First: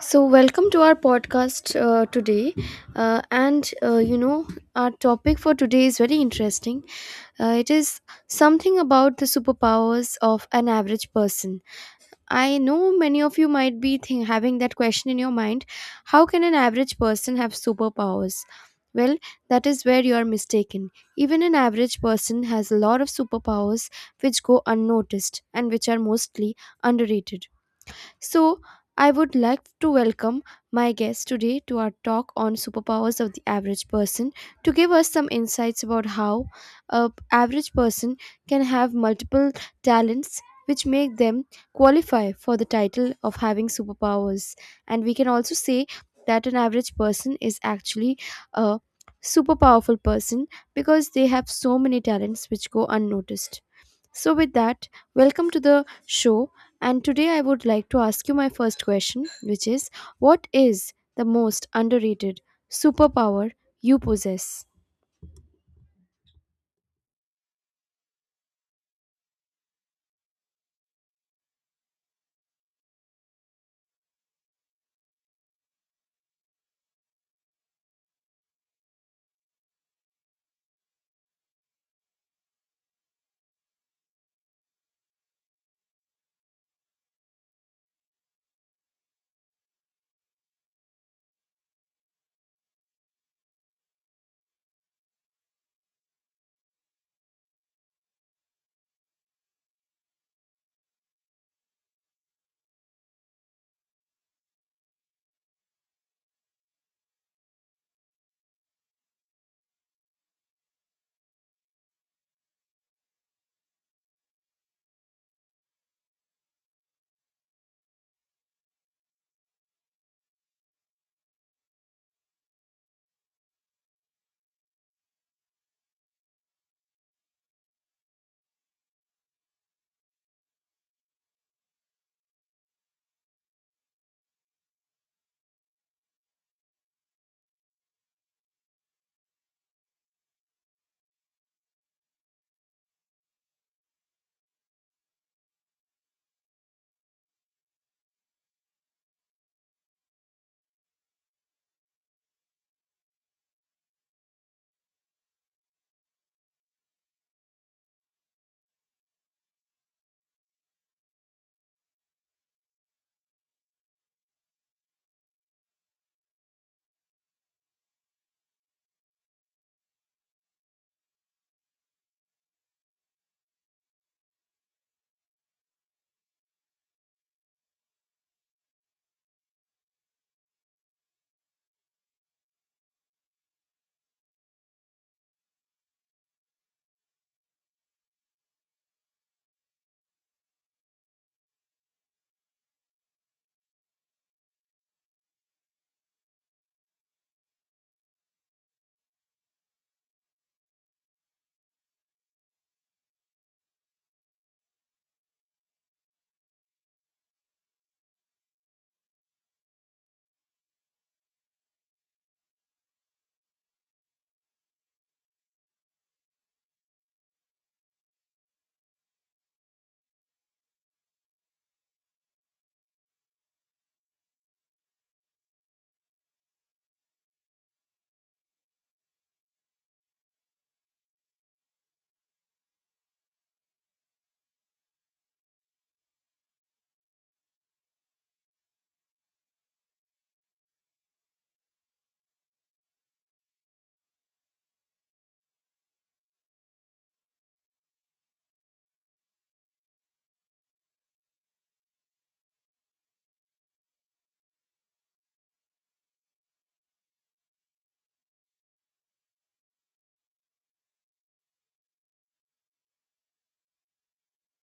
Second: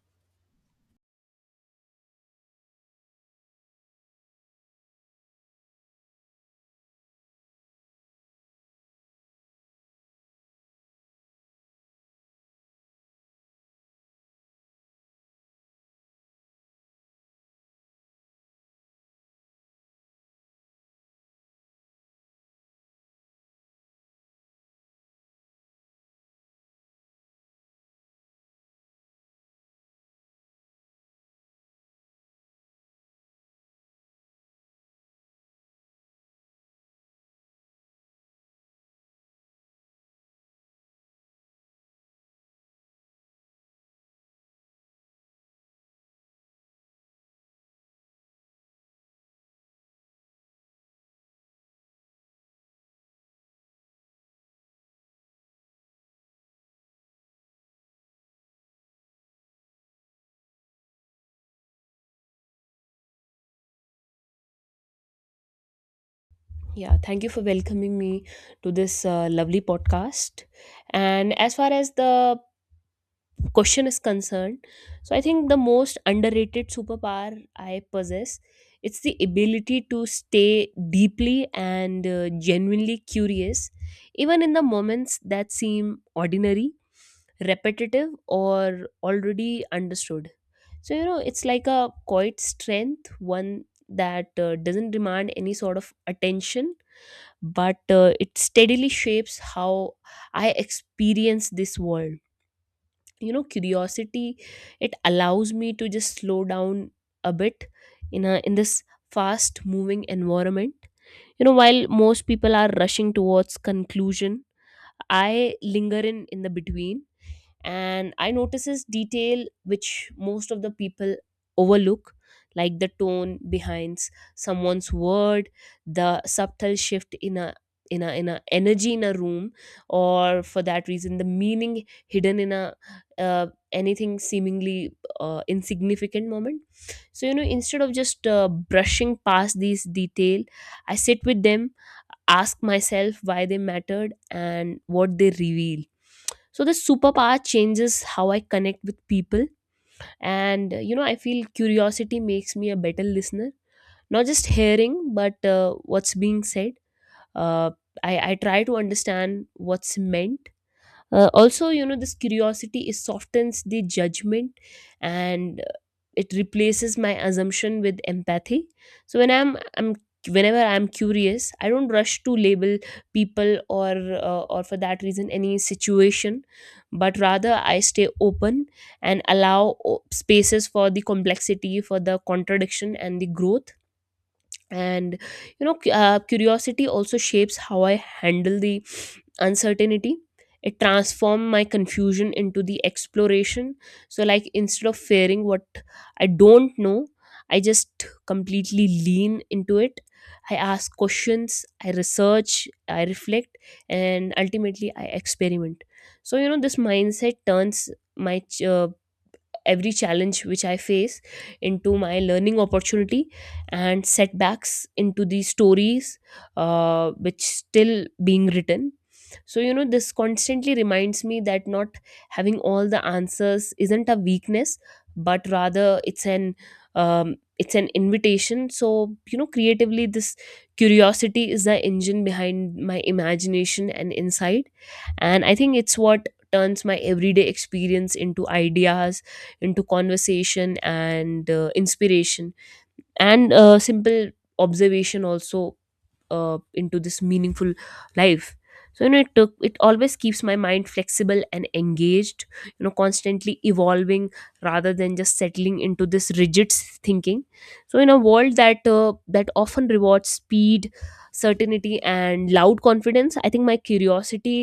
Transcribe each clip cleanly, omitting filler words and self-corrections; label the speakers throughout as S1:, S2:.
S1: Welcome to our podcast today. Uh, and uh, you know, our topic for today is very interesting. It is something about the superpowers of an average person. I know many of you might be having that question in your mind, how can an average person have superpowers? Well, that is where you are mistaken. Even an average person has a lot of superpowers which go unnoticed and which are mostly underrated. So, I would like to welcome my guest today to our talk on superpowers of the average person, to give us some insights about how a average person can have multiple talents which make them qualify for the title of having superpowers, and we can also say that an average person is actually a super powerful person, because they have so many talents which go unnoticed. So, with that, welcome to the show. And today I would like to ask you my first question, which is, what is the most underrated superpower you possess?
S2: Yeah, thank you for welcoming me to this lovely podcast. And as far as the question is concerned, I think the most underrated superpower I possess, it's the ability to stay deeply and genuinely curious even in the moments that seem ordinary, repetitive or already understood. So you know, it's like a quiet strength, one that doesn't demand any sort of attention but it steadily shapes how I experience this world. You know, curiosity, it allows me to just slow down a bit in this fast moving environment. You know, while most people are rushing towards conclusion, I linger in the between and I notices detail which most of the people overlook, like the tone behind someone's word, the subtle shift in a energy in a room, or for that reason the meaning hidden in a, uh, anything seemingly insignificant moment. So you know, instead of just brushing past these detail, I sit with them, ask myself why they mattered and what they reveal. So this superpower changes how I connect with people, and you know, I feel curiosity makes me a better listener, not just hearing but what's being said. uh, I try to understand what's meant. Also, you know, this curiosity is softens the judgment, and it replaces my assumption with empathy. So when I'm whenever I'm curious, I don't rush to label people or for that reason any situation, but rather I stay open and allow spaces for the complexity, for the contradiction and the growth. And you know, curiosity also shapes how I handle the uncertainty. It transforms my confusion into the exploration. So like, instead of fearing what I don't know, I just completely lean into it. I ask questions, I research, I reflect, and ultimately I experiment. So you know, this mindset turns my ch- uh, every challenge which I face into my learning opportunity, and setbacks into these stories which still being written. So, you know, this constantly reminds me that not having all the answers isn't a weakness, but rather it's an, it's an invitation. So, you know, creatively, this curiosity is the engine behind my imagination and insight. And I think it's what turns my everyday experience into ideas, into conversation and inspiration, and simple observation also into this meaningful life. So you know, it always keeps my mind flexible and engaged, you know, constantly evolving, rather than just settling into this rigid thinking. So in a world that often rewards speed, certainty and loud confidence, I think my curiosity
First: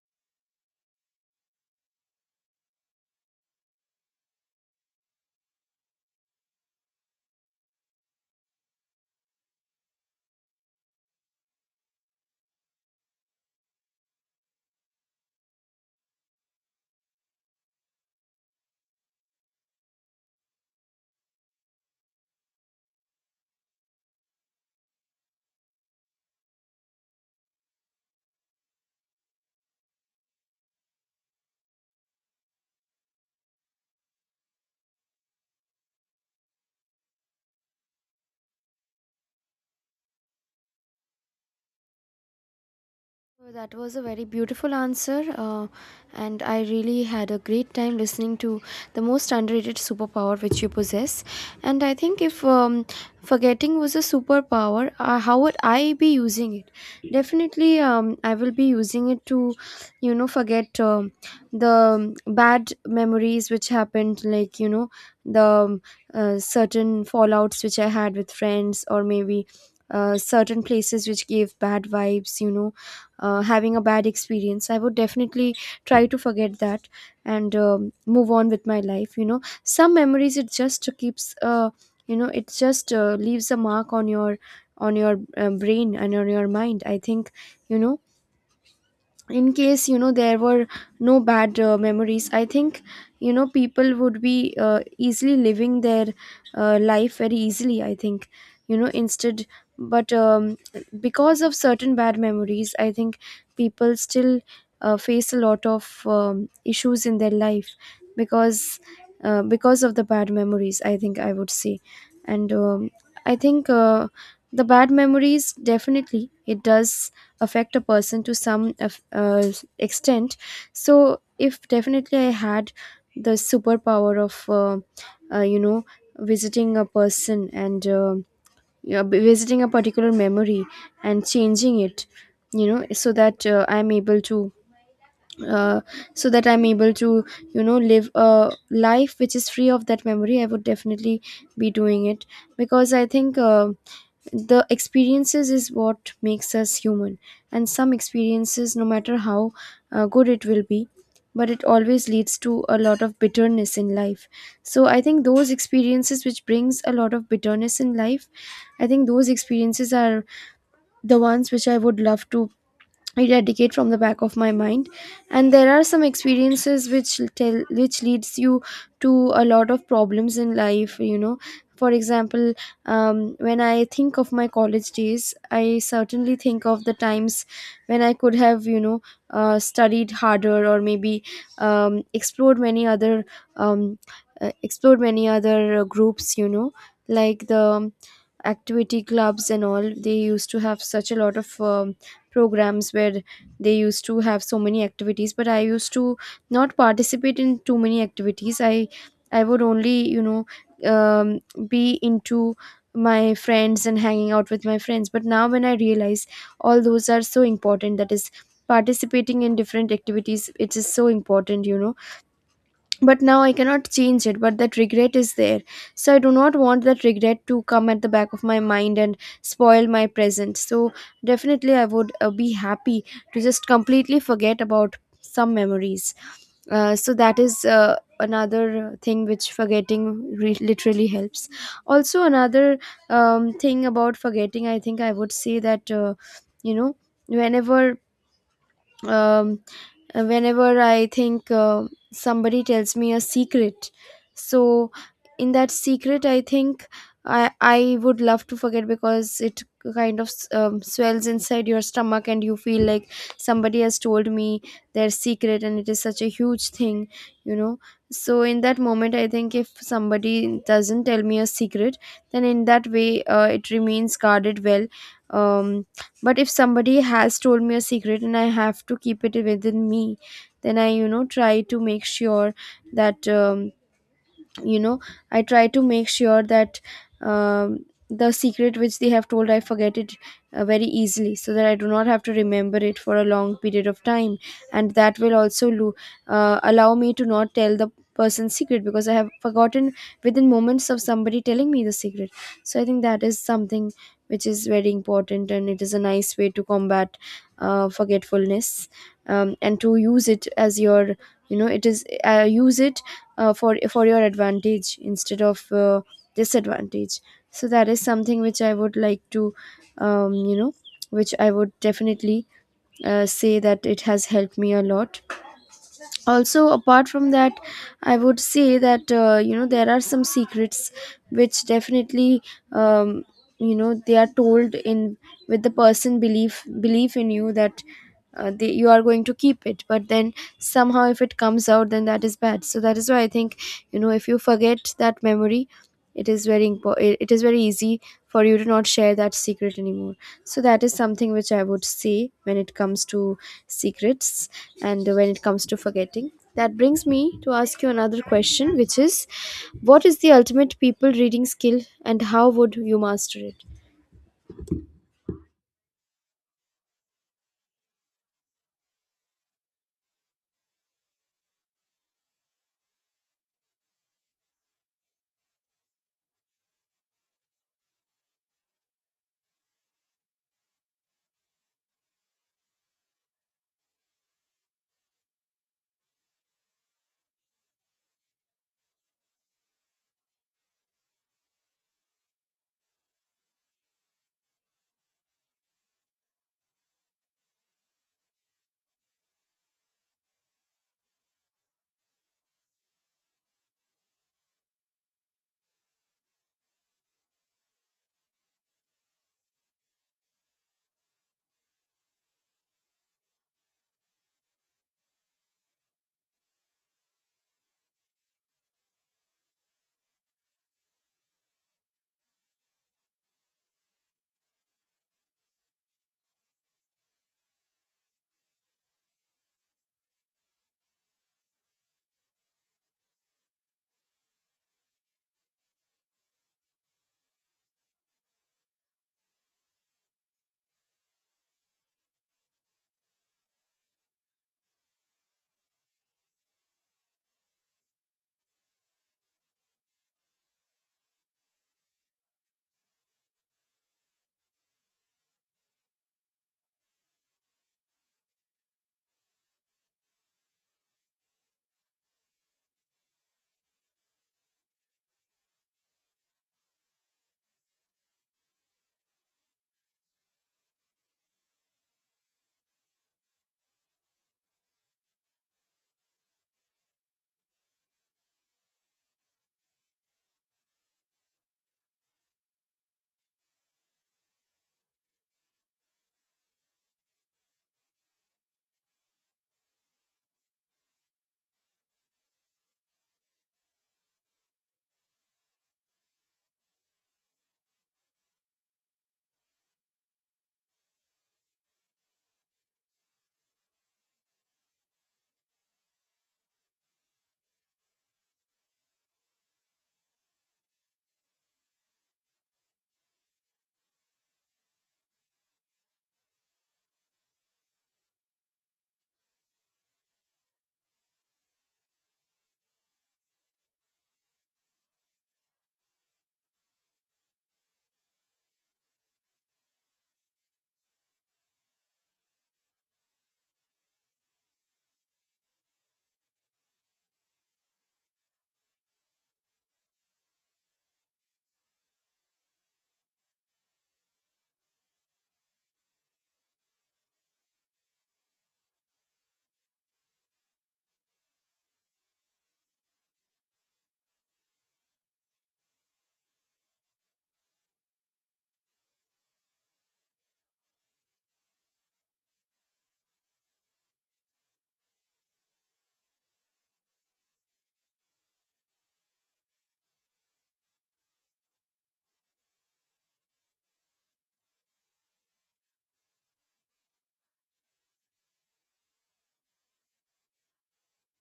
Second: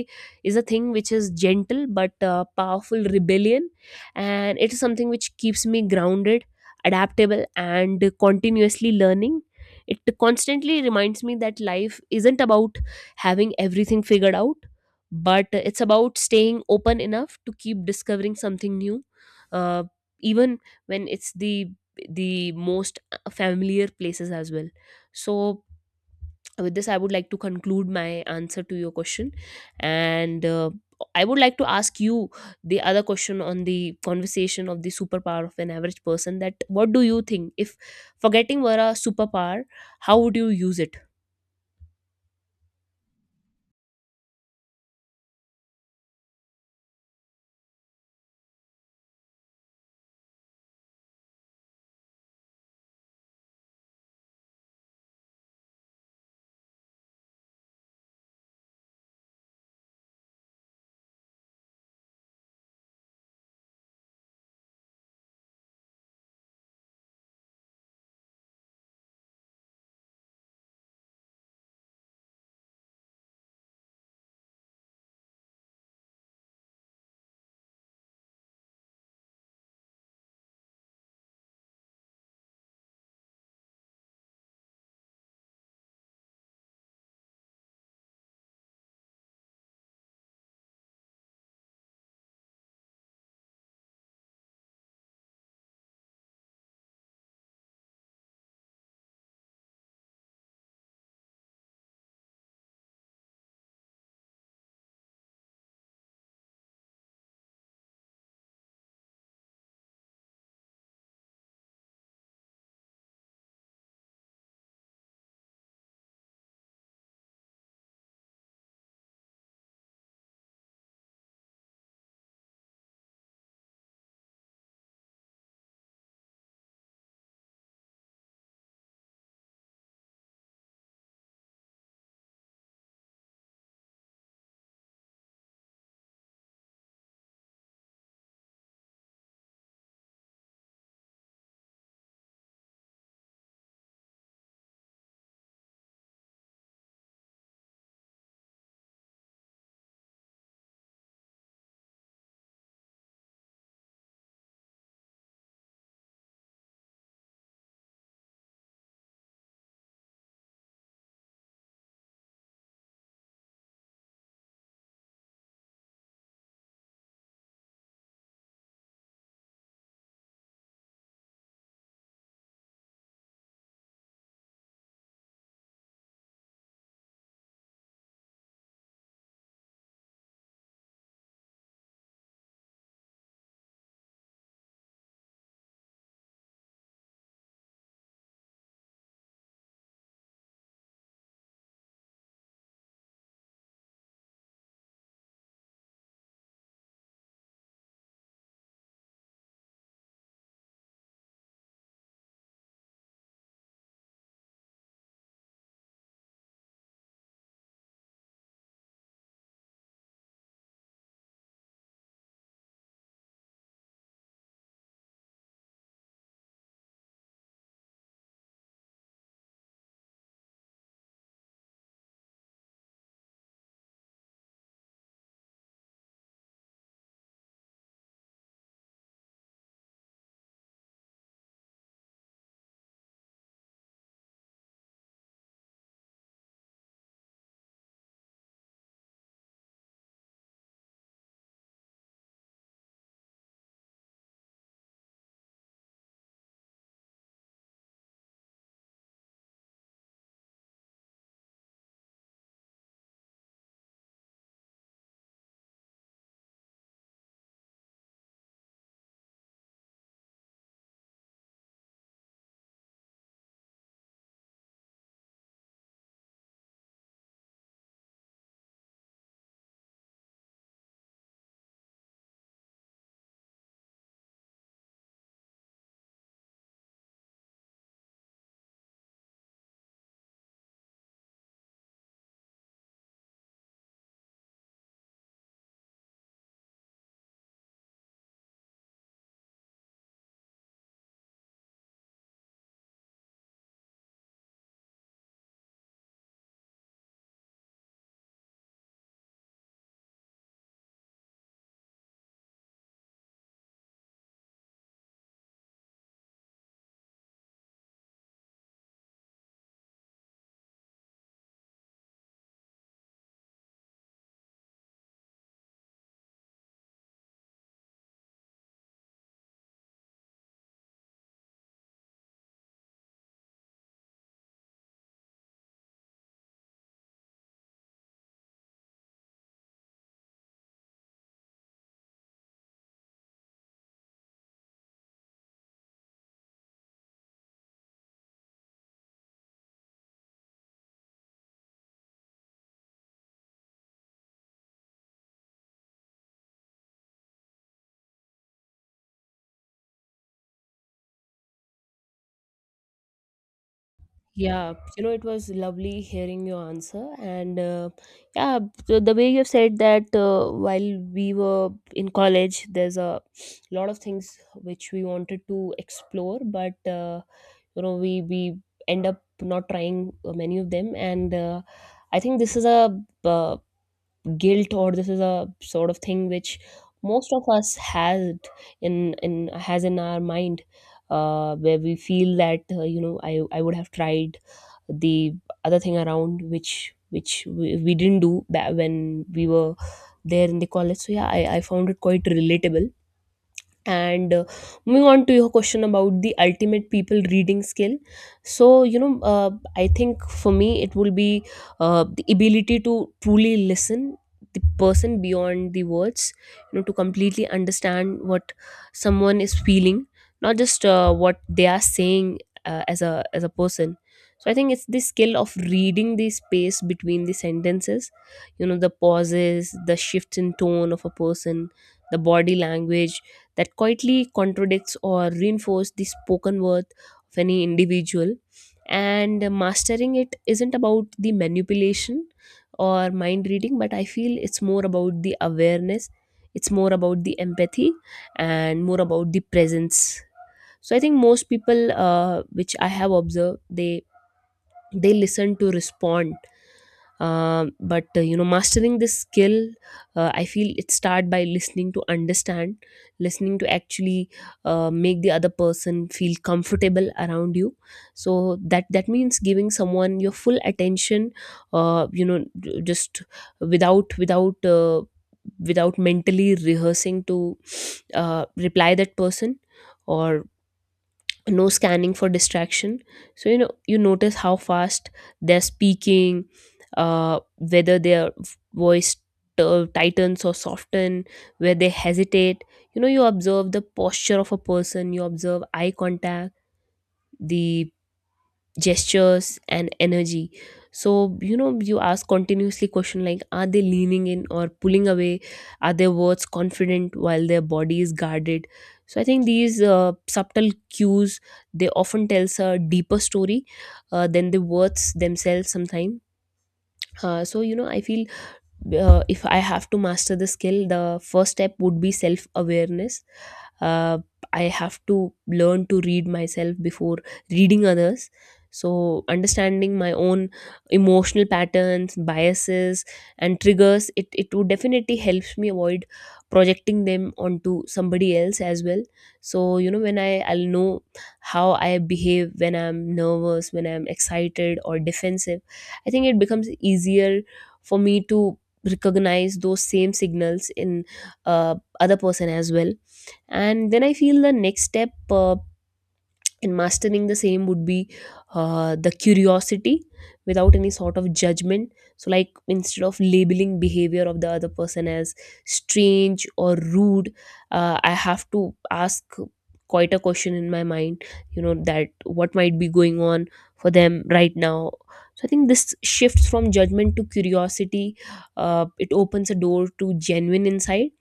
S2: is a thing which is gentle but powerful rebellion, and it is something which keeps me grounded, adaptable and continuously learning. It constantly reminds me that life isn't about having everything figured out, but it's about staying open enough to keep discovering something new, uh, even when it's the most familiar places as well. So with this, I would like to conclude my answer to your question, and I would like to ask you the other question on the conversation of the superpower of an average person, that what do you think if forgetting were a superpower, how would you use it?
S1: Oh, that was a very beautiful answer, and I really had a great time listening to the most underrated superpower which you possess. And I think if forgetting was a superpower, how would I be using it? Definitely, I will be using it to, forget the bad memories which happened, like the certain fallouts which I had with friends, or maybe certain places which gave bad vibes, you know, having a bad experience, I would definitely try to forget that and move on with my life. You know, some memories, it just keeps you know it just leaves a mark on your on your brain and on your mind, I think. You know, in case you know there were no bad memories, I think, you know, people would be easily living their life very easily, I think, you know, instead. But because of certain bad memories, I think, people still face a lot of issues in their life, because because of the bad memories, I think, I would say. And I think, the bad memories definitely, it does affect a person to some extent. So if definitely I had the superpower of you know, visiting a person and visiting a particular memory and changing it, you know, so that I'm able to uh, so that I'm able to, you know, live a life which is free of that memory, I would definitely be doing it. Because I think, the experiences is what makes us human, and some experiences, no matter how good it will be, but it always leads to a lot of bitterness in life. So I think those experiences which brings a lot of bitterness in life, I think those experiences are the ones which I would love to eradicate from the back of my mind. And there are some experiences which tell which leads you to a lot of problems in life, you know, for example, when I think of my college days, I certainly think of the times when I could have, you know, studied harder, or maybe um, explored many other um, explored many other groups, you know, like the activity clubs and all. They used to have such a lot of programs where they used to have so many activities, but I used to not participate in too many activities. I would only, you know, um, be into my friends and hanging out with my friends. But now when I realize, all those are so important, that is, participating in different activities, it is so important, you know. But now I cannot change it, but that regret is there. So I do not want that regret to come at the back of my mind and spoil my present. So definitely I would be happy to just completely forget about some memories. So that is another thing which forgetting literally helps. Also, another thing about forgetting, I think I would say that, you know, whenever um, whenever I think somebody tells me a secret. So, in that secret, I think I would love to forget, because it kind of swells inside your stomach and you feel like somebody has told me their secret and it is such a huge thing, you know. So, in that moment, I think if somebody doesn't tell me a secret, then in that way, it remains guarded well. Um, but if somebody has told me a secret and I have to keep it within me, then I, you know, try to make sure that you know I try to make sure that the secret which they have told, I forget it very easily, so that I do not have to remember it for a long period of time. And that will also allow me to not tell the person's secret because I have forgotten within moments of somebody telling me the secret. So I think that is something which is very important and it is a nice way to combat forgetfulness, and to use it as your, you know, it is use it for your advantage instead of disadvantage. So that is something which I would like to um, you know which I would definitely say that it has helped me a lot. Also, apart from that, I would say that, you know, there are some secrets which definitely, um, you know, they are told in with the person belief in you that you are going to keep it, but then somehow if it comes out, then that is bad. So that is why I think, you know, if you forget that memory, it is very it is very easy for you to not share that secret anymore. So that is something which I would say when it comes to secrets. And when it comes to forgetting, that brings me to ask you another question, which is, what is the ultimate people reading skill and how would you master it?
S2: Yeah, you know, it was lovely hearing your answer. And yeah, the way you've said that while we were in college, there's a lot of things which we wanted to explore, but you know, we end up not trying many of them. And I think this is a uh, guilt, or this is a sort of thing which most of us has in in has in our mind, where we feel that you know, I would have tried the other thing around which we didn't do back when we were there in the college. So yeah, I found it quite relatable, and moving on to your question about the ultimate people reading skill. So you know, I think for me it will be the ability to truly listen the person beyond the words, you know, to completely understand what someone is feeling, not just what they are saying as a person. So I think it's the skill of reading the space between the sentences, you know, the pauses, the shifts in tone of a person, the body language that quietly contradicts or reinforces the spoken word of any individual. And mastering it isn't about the manipulation or mind reading, but I feel it's more about the awareness, it's more about the empathy, and more about the presence. So I think most people, which I have observed, they listen to respond. But you know, mastering this skill, I feel it start by listening to understand, listening to actually make the other person feel comfortable around you. So that that means giving someone your full attention, you know, just without without uh, without mentally rehearsing to reply that person, or no scanning for distraction. So you know, you notice how fast they're speaking, whether their voice tightens or soften, where they hesitate. You know, you observe the posture of a person, you observe eye contact, the gestures and energy. So you know, you ask continuously question like, are they leaning in or pulling away? Are their words confident while their body is guarded? So I think these subtle cues, they often tells a deeper story than the words themselves sometimes. So you know, I feel if I have to master the skill, the first step would be self awareness. uh, I have to learn to read myself before reading others. So understanding my own emotional patterns, biases and triggers, it would definitely helps me avoid projecting them onto somebody else as well. So you know, when i'll know how I behave when I'm nervous, when I'm excited or defensive, I think it becomes easier for me to recognize those same signals in other person as well. And then I feel the next step, and mastering the same would be the curiosity without any sort of judgment. So like, instead of labeling behavior of the other person as strange or rude, I have to ask quite a question in my mind, you know, that what might be going on for them right now. So I think this shifts from judgment to curiosity, it opens a door to genuine insight.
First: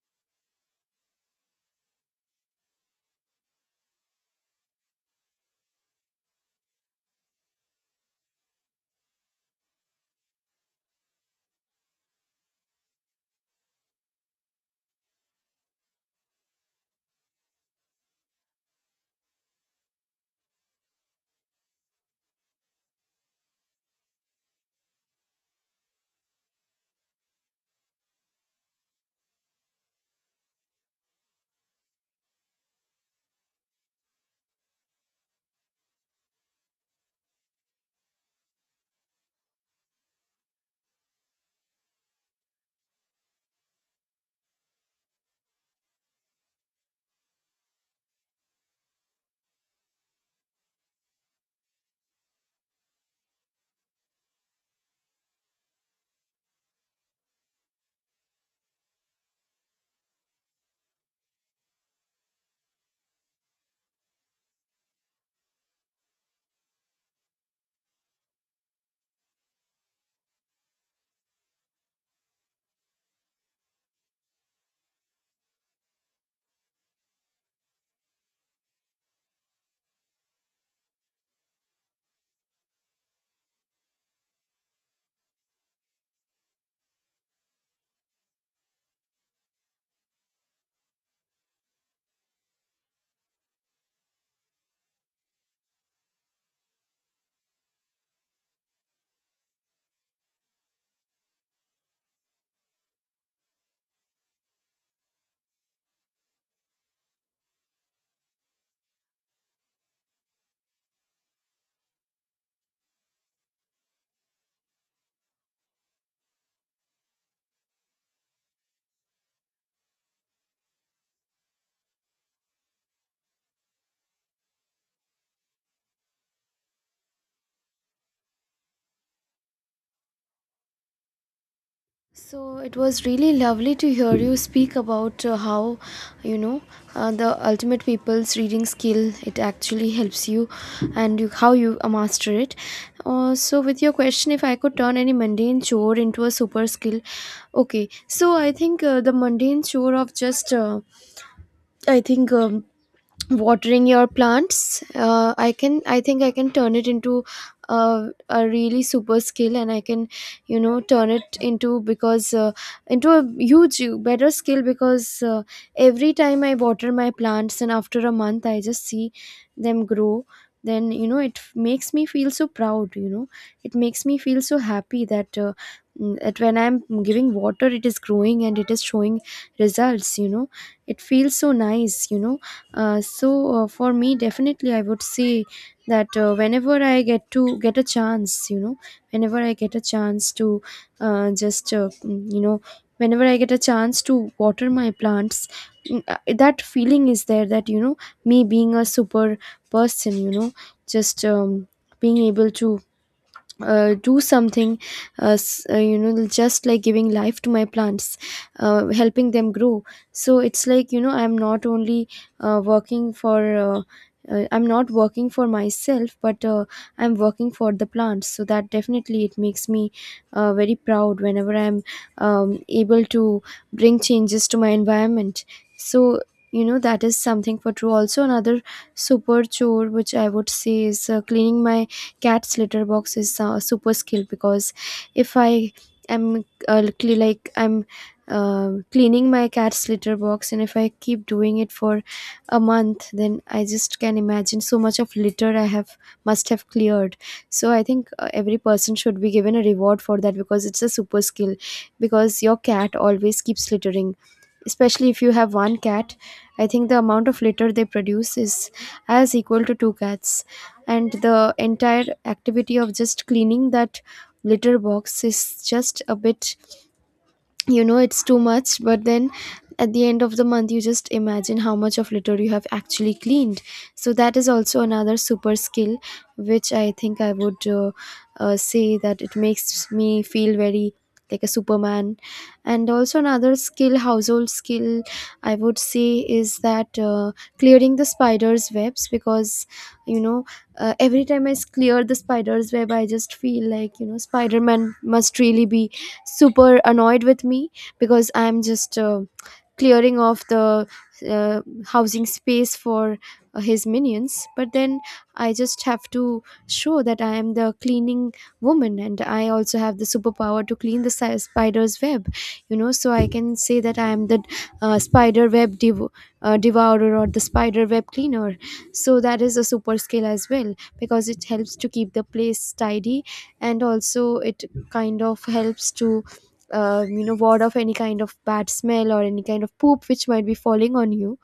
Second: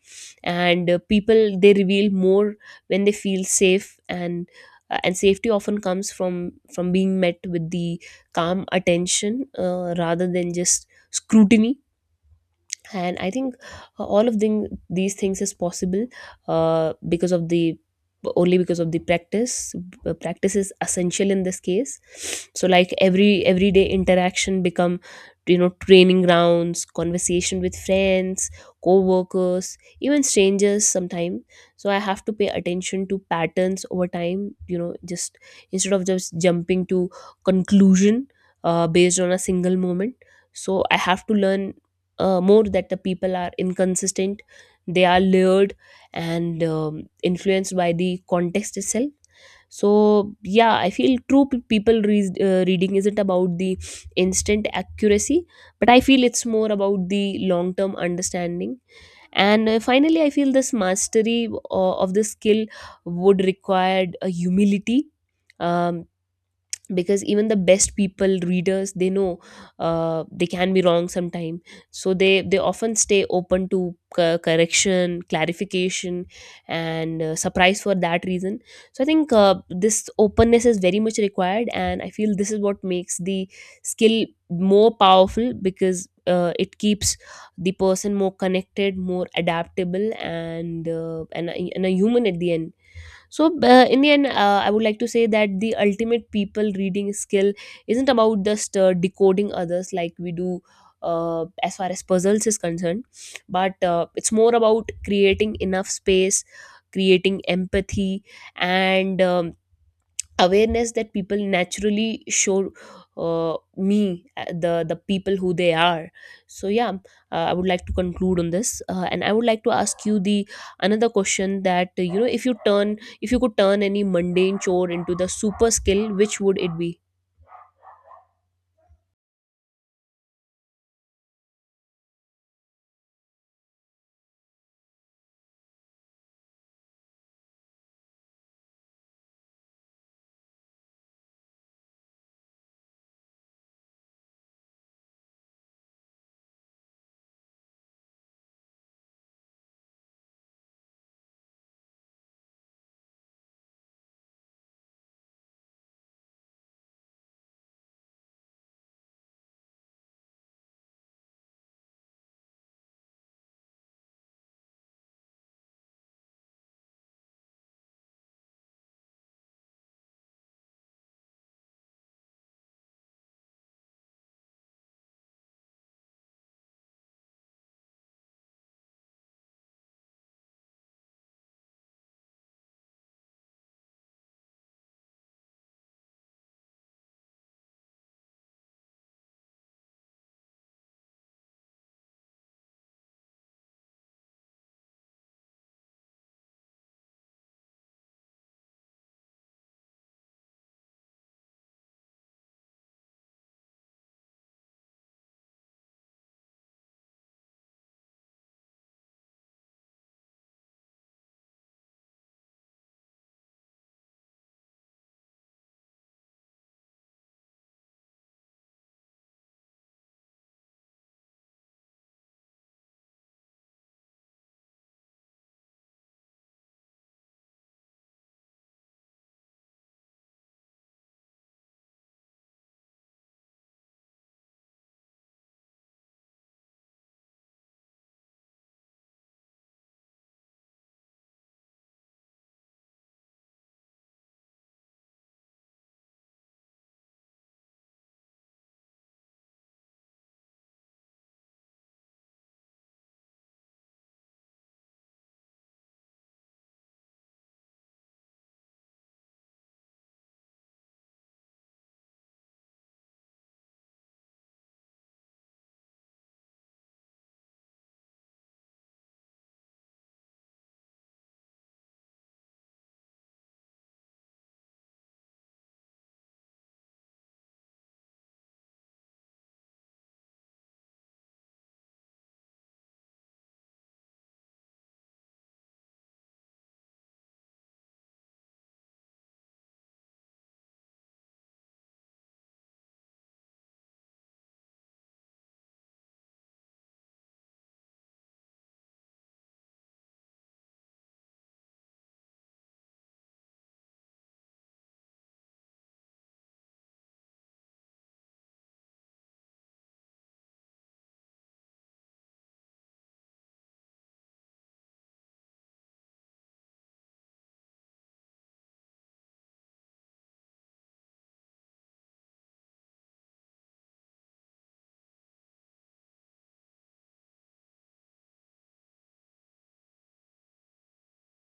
S2: And people, they reveal more when they feel safe, and safety often comes from being met with the calm attention, rather than just scrutiny. And I think all of thing, these things is possible because of the, only because of the practice. Practice is essential in this case. So like, everyday interaction become, you know, training grounds, conversation with friends, co-workers, even strangers sometime. So I have to pay attention to patterns over time, you know, just instead of just jumping to conclusion based on a single moment. So I have to learn more that the people are inconsistent, they are lured and influenced by the context itself. So yeah, I feel true reading isn't about the instant accuracy, but I feel it's more about the long term understanding. And finally, I feel this mastery of the skill would require a humility, um, because even the best people readers, they know they can be wrong sometime. So they often stay open to correction, clarification and surprise for that reason. So I think this openness is very much required, and I feel this is what makes the skill more powerful, because it keeps the person more connected, more adaptable and and a human at the end. So in the end, I would like to say that the ultimate people reading skill isn't about just decoding others like we do as far as puzzles is concerned, but it's more about creating enough space, creating empathy and awareness that people naturally show me the people who they are. So yeah, I would like to conclude on this, and I would like to ask you the another question that you know, if you could turn any mundane chore into the super skill, which would it be?
S1: So it was really lovely to hear you speak about how, you know, the ultimate people's reading skill, it actually helps you, and you, how you master it. So with your question, if I could turn any mundane chore into a super skill, okay. So I think the mundane chore of just I think watering your plants, I think I can turn it into a really super skill, and I can, you know, turn it into because into a huge better skill, because every time I water my plants and after a month, I just see them grow, then, you know, it makes me feel so proud, you know. It makes me feel so happy that, that when I'm giving water, it is growing and it is showing results, you know. It feels so nice, you know. For me, definitely, I would say that whenever I get to get a chance, you know, whenever I get a chance to you know, whenever I get a chance to water my plants, that feeling is there, that, you know, me being a super person, you know, just being able to do something you know, just like giving life to my plants, helping them grow. So it's like, you know, I'm not only working for I'm not working for myself, but I'm working for the plants. So that definitely, it makes me very proud whenever I'm able to bring changes to my environment. So, you know, that is something for true. Also another super chore which I would say is cleaning my cat's litter box is super skill. Because if like I'm cleaning my cat's litter box and if I keep doing it for a month, then I just can imagine so much of litter I have must have cleared. So I think, every person should be given a reward for that, because it's a super skill. Because your cat always keeps littering, especially if you have one cat, I think the amount of litter they produce is as equal to two cats. And the entire activity of just cleaning that litter box is just a bit, you know, it's too much. But then at the end of the month, you just imagine how much of litter you have actually cleaned. So that is also another super skill, which I think I would Say that it makes me feel very like a superman. And also another skill, household skill I would say is that clearing the spider's webs because you know every time I clear the spider's web, I just feel like, you know, Spider-Man must really be super annoyed with me because I'm just clearing off the uh, housing space for his minions. But then I just have to show that I am the cleaning woman and I also have the superpower to clean the spider's web. You know, so I can say that I am the spider web devourer or the spider web cleaner. So that is a super skill as well because it helps to keep the place tidy, and also it kind of helps to ward off any kind of bad smell or any kind of poop which might be falling on you.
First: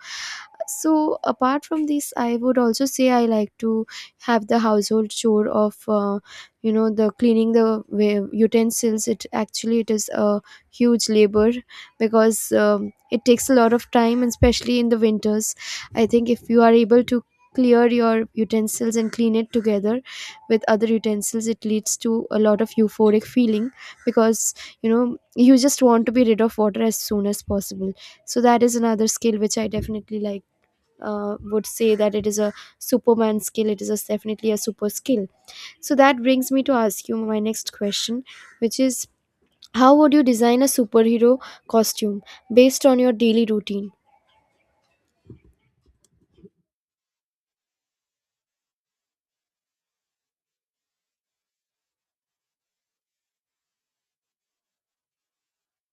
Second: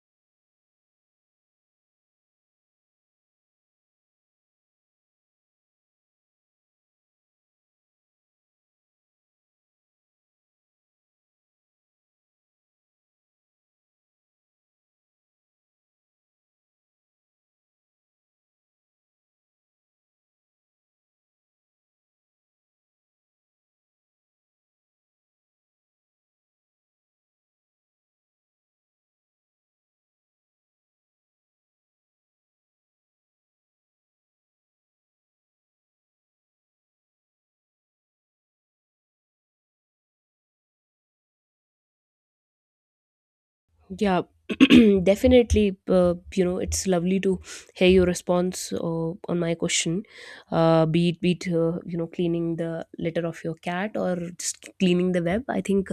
S1: So apart from this, I would also say I like to have the household chore of the cleaning the utensils. It actually, it is a huge labor because it takes a lot of time, and especially in the winters, I think if you are able to clear your utensils and clean it together with other utensils, it leads to a lot of euphoric feeling because, you know, you just want to be rid of water as soon as possible. So that is another skill which I definitely like, would say that it is a superman skill. It is a, definitely a super skill. So that brings me to ask you my next question, which is how would you design a superhero costume based on your daily routine?
S2: Yeah. Definitely you know, it's lovely to hear your response on my question. Be it you know, cleaning the litter of your cat or just cleaning the web, I think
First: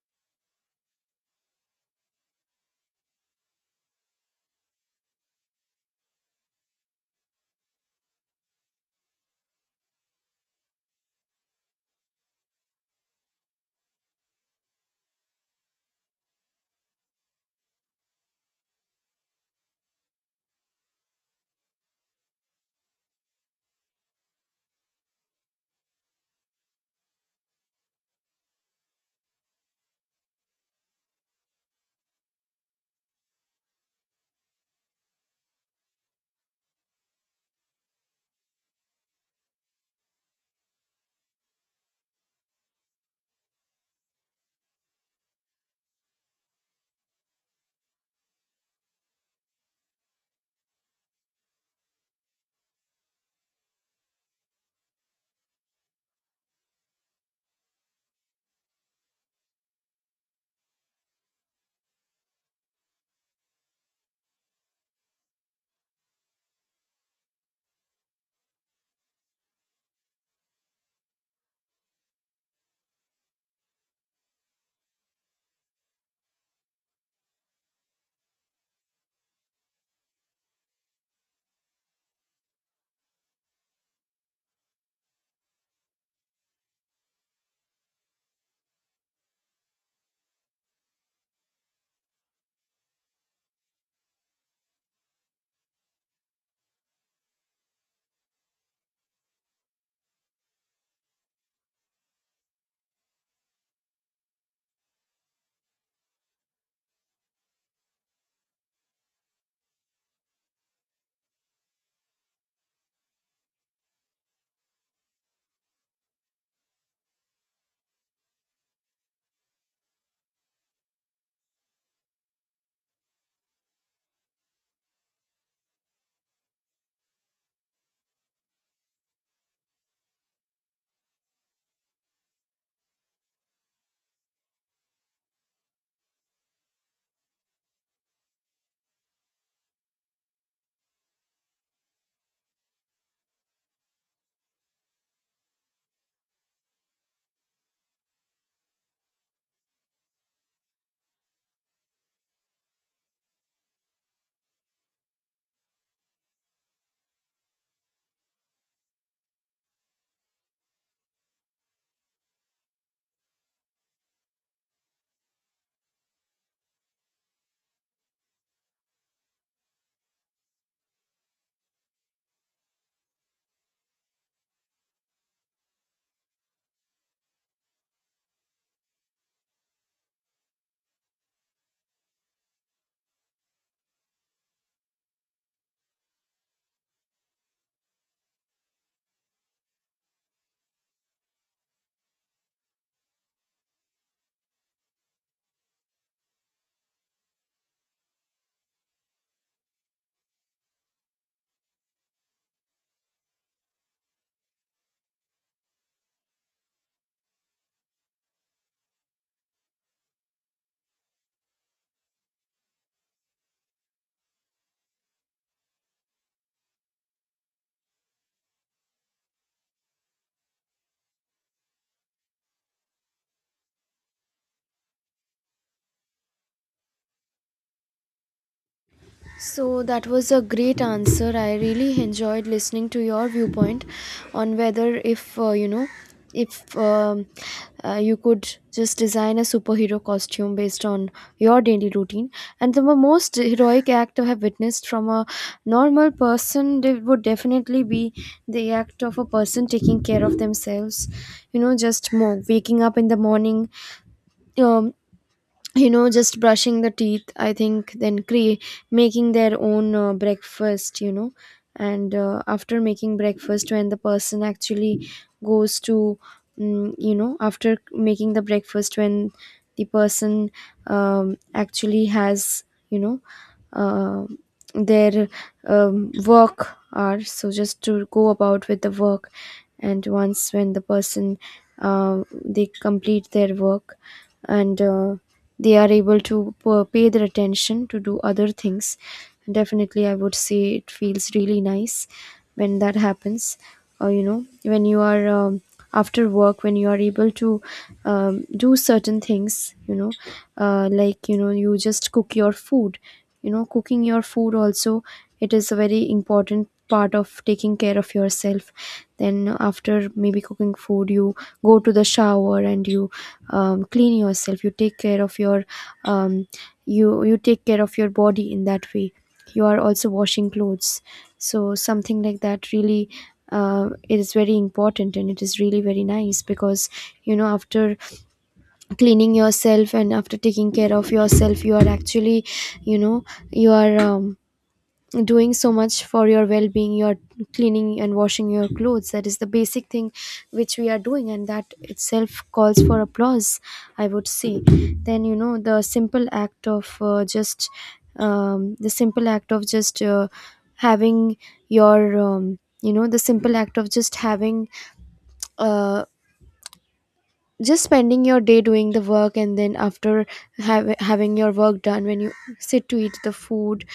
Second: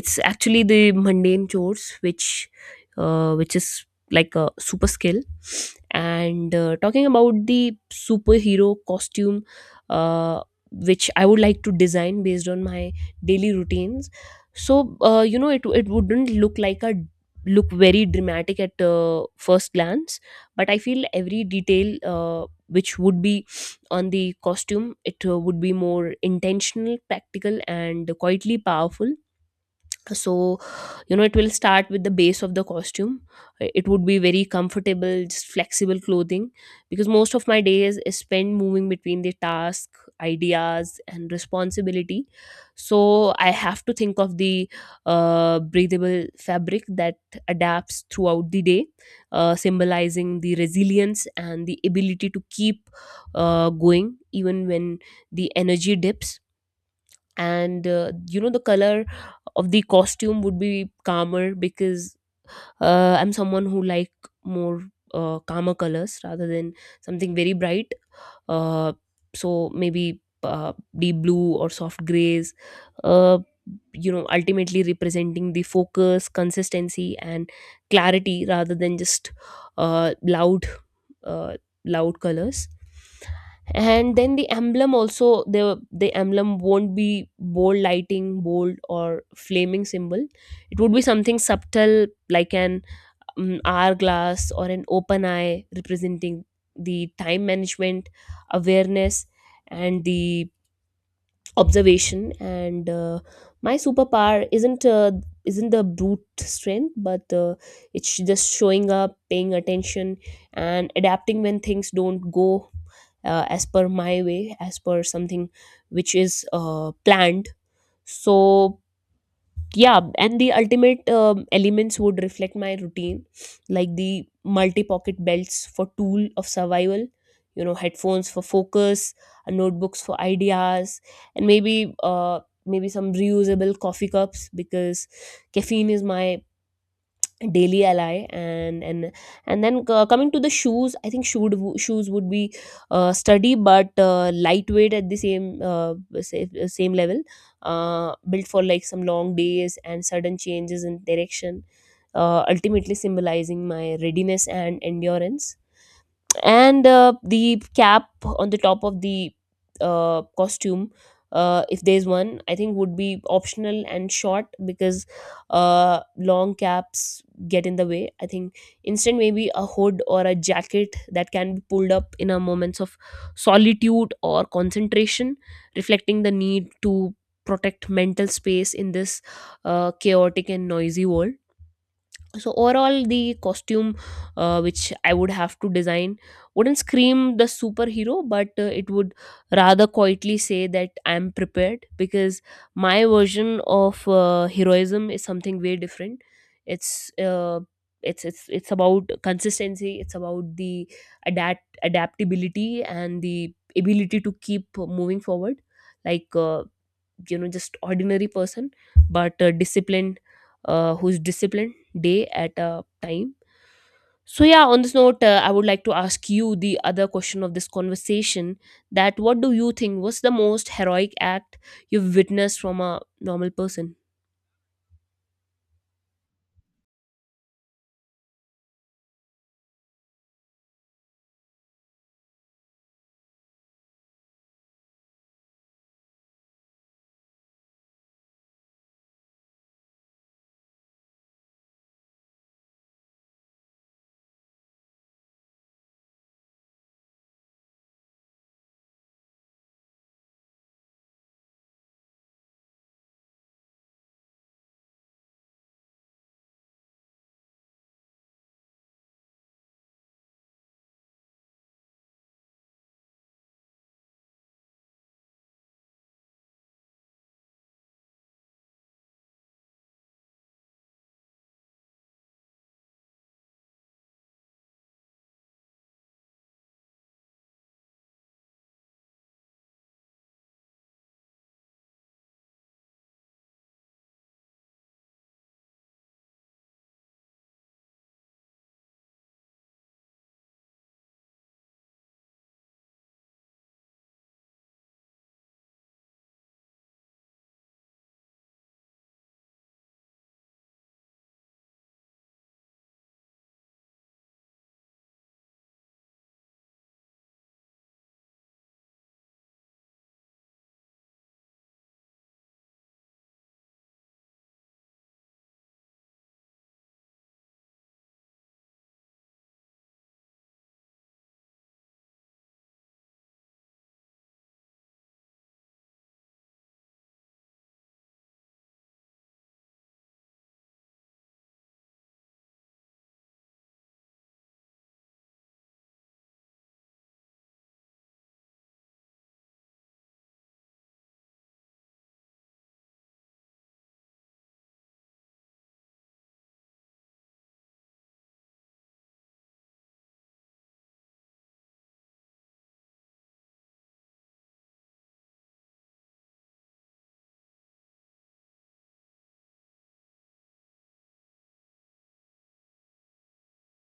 S2: it's actually the mundane chores which is like a super skill. And talking about the superhero costume, uh, which I would like to design based on my daily routines. So it wouldn't look like a look very dramatic at first glance, but I feel every detail which would be on the costume, it would be more intentional, practical, and quietly powerful. So you know it will start with the base of the costume. It would be very comfortable, just flexible clothing, because most of my days is spent moving between the task, ideas, and responsibility. So I have to think of the breathable fabric that adapts throughout the day, symbolizing the resilience and the ability to keep going even when the energy dips. And you know, the color of the costume would be calmer, because I'm someone who like more calmer colors rather than something very bright. Uh, so maybe deep blue or soft grays. Uh, you know, ultimately representing the focus, consistency, and clarity rather than just uh, loud, uh, loud colors. And then the emblem, also the emblem won't be bold lighting, bold or flaming symbol. It would be something subtle, like an hourglass or an open eye, representing the time management, awareness, and the observation. And my superpower isn't the brute strength, but it's just showing up, paying attention, and adapting when things don't go as per my way, as per something which is planned. So yeah, and the ultimate elements would reflect my routine, like the multi pocket belts for tool of survival, you know, headphones for focus, notebooks for ideas, and maybe some reusable coffee cups, because caffeine is my daily ally. And then coming to the shoes, I think shoes would be sturdy but lightweight at the same same level, built for like some long days and sudden changes in direction, ultimately symbolizing my readiness and endurance. And the cap on the top of the costume, if there's one, I think would be optional and short, because long caps get in the way, I think. Instead, maybe a hood or a jacket that can be pulled up in a moments of solitude or concentration, reflecting the need to protect mental space in this chaotic and noisy world. So overall, the costume which I would have to design wouldn't scream the superhero, but it would rather quietly say that I'm prepared. Because my version of heroism is something way different. It's uh, it's it's it's about consistency, it's about the adaptability and the ability to keep moving forward, like you know, just ordinary person, but disciplined who's disciplined, day at a time. So yeah, on this note, I would like to ask you the other question of this conversation, that what do you think was the most heroic act you've witnessed from a normal person?
S1: So that was a great answer. I really enjoyed listening to your viewpoint on whether if if you could just design a superhero costume based on your daily routine. And the most heroic act I have witnessed from a normal person would definitely be the act of a person taking care of themselves. You know, just more waking up in the morning, um, you know, just brushing the teeth, I think, then making their own breakfast, you know. And after making breakfast when the person actually goes to, you know, after making the breakfast when the person actually has, you know, uh, their work are, so just to go about with the work. And once when the person they complete their work and they are able to pay their attention to do other things, definitely I would say it feels really nice when that happens. Or you know, when you are after work when you are able to do certain things, you know, like, you know, you just cook your food. You know, cooking your food also, it is a very important part of taking care of yourself. Then after maybe cooking food, you go to the shower and you clean yourself, you take care of your um, you you take care of your body in that way. You are also washing clothes. So something like that, really, it is very important and it is really very nice because, you know, after cleaning yourself and after taking care of yourself, you are actually, you know, you are doing so much for your well-being. You're cleaning and washing your clothes. That is the basic thing which we are doing, and that itself calls for applause, I would say. Then, you know, the simple act of just the simple act of just having your the simple act of just having uh, just spending your day doing the work, and then after having your work done, when you sit to eat the food,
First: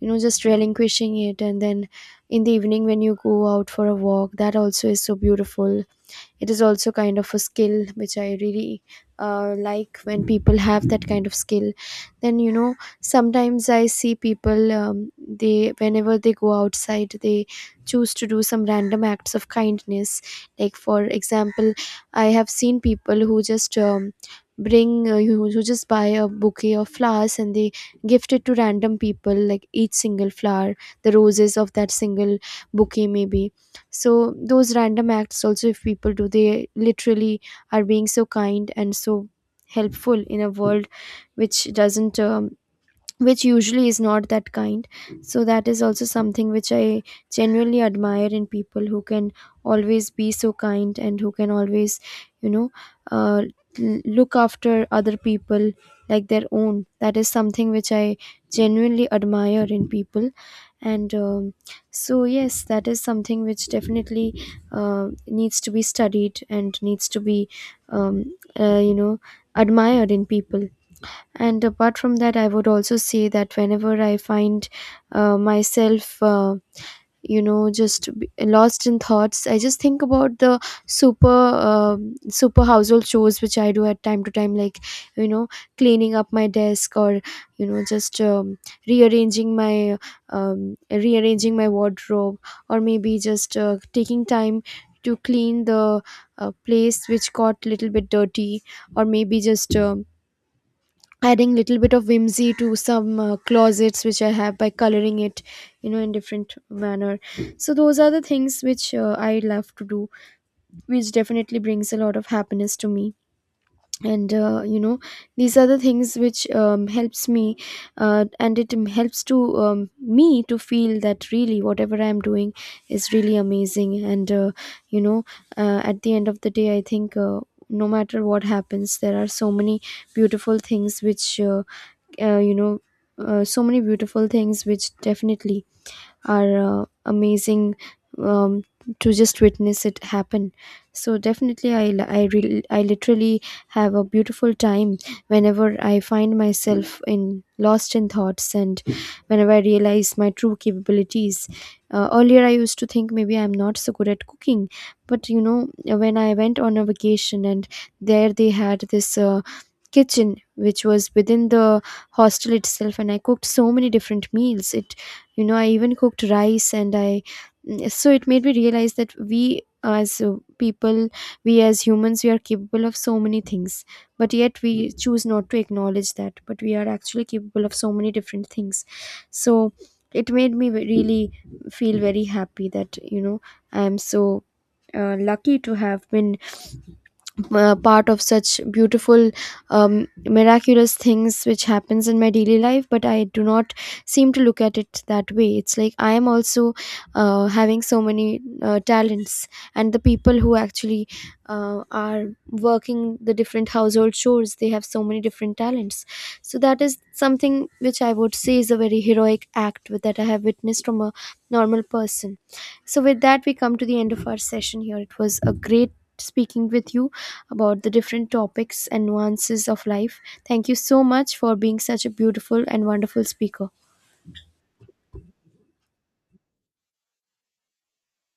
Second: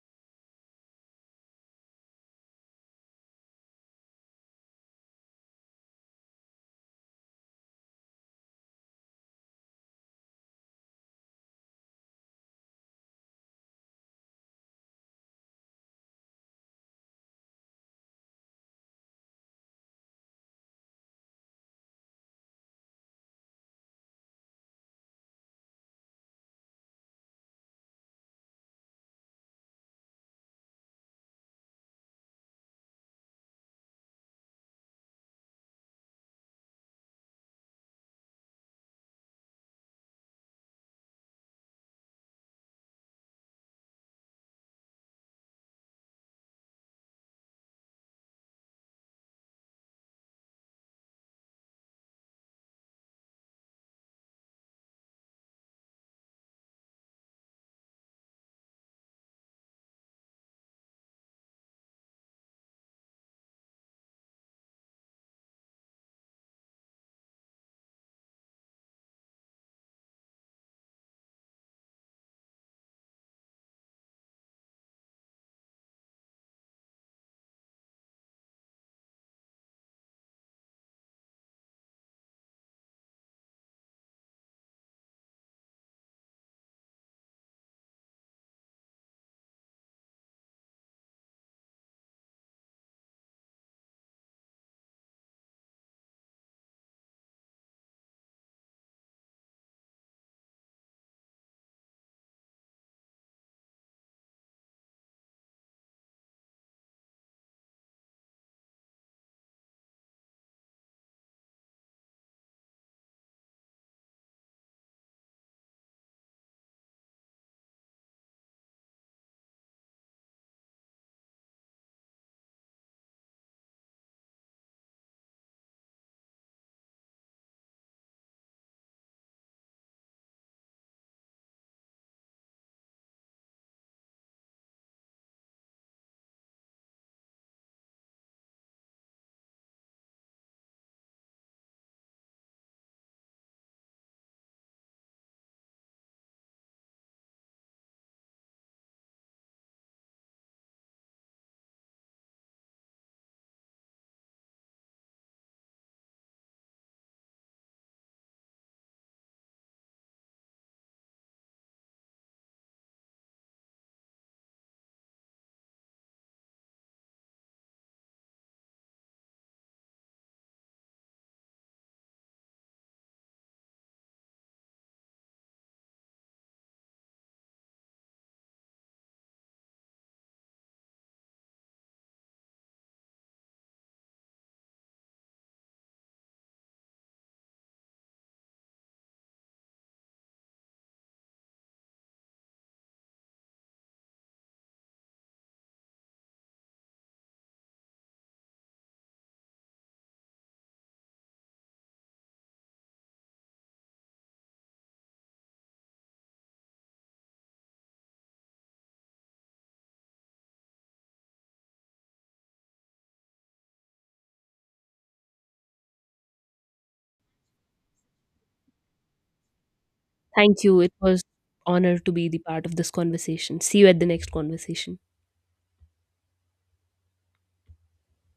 S1: you know, just relinquishing it, and then in the evening when you go out for a walk, that also is so beautiful. It is also kind of a skill which I really like when people have that kind of skill. Then, you know, sometimes I see people, they, whenever they go outside, they choose to do some random acts of kindness. Like for example, I have seen people who just bring who just buy a bouquet of flowers and they gift it to random people, like each single flower, the roses of that single bouquet maybe. So those random acts also, if people do, they literally are being so kind and so helpful in a world which doesn't which usually is not that kind. So that is also something which I genuinely admire in people who can always be so kind and who can always, you know, uh, look after other people like their own. That is something which I genuinely admire in people. And so, yes, that is something which definitely needs to be studied and needs to be, you know, admired in people. And apart from that, I would also say that whenever I find myself, you know, just lost in thoughts, I just think about the super household chores which I do at time to time, like, you know, cleaning up my desk, or you know, just rearranging my rearranging my wardrobe, or maybe just taking time to clean the place which got little bit dirty, or maybe just. Adding little bit of whimsy to some closets which I have by coloring it, you know, in different manner. So those are the things which I love to do, which definitely brings a lot of happiness to me. And, you know, these are the things which helps me and it helps to me to feel that really whatever I am doing is really amazing. And you know at the end of the day, I think, no matter what happens, there are so many beautiful things which uh, you know so many beautiful things which definitely are amazing um, to just witness it happen. So definitely I I literally have a beautiful time whenever I find myself in lost in thoughts, and whenever I realize my true capabilities. Earlier I used to think maybe I'm not so good at cooking, but you know, when I went on a vacation, and there they had this kitchen which was within the hostel itself, and I cooked so many different meals. It, you know, I even cooked rice and I, so it made me realize that we, as people, we as humans, we are capable of so many things, but yet we choose not to acknowledge that. But we are actually capable of so many different things. So it made me really feel very happy that, you know, I am so lucky to have been part of such beautiful miraculous things which happens in my daily life, but I do not seem to look at it that way. It's like I am also having so many talents. And the people who actually are working the different household chores, they have so many different talents. So that is something which I would say is a very heroic act that I have witnessed from a normal person. So, with that, we come to the end of our session here. It was a great speaking with you about the different topics and nuances of life.
S2: Thank
S1: Thank you
S2: you, it
S1: so
S2: was
S1: much for being
S2: honor
S1: such
S2: to
S1: a
S2: be the part
S1: beautiful
S2: of
S1: and
S2: this
S1: wonderful
S2: conversation.
S1: speaker.
S2: See you at the next conversation.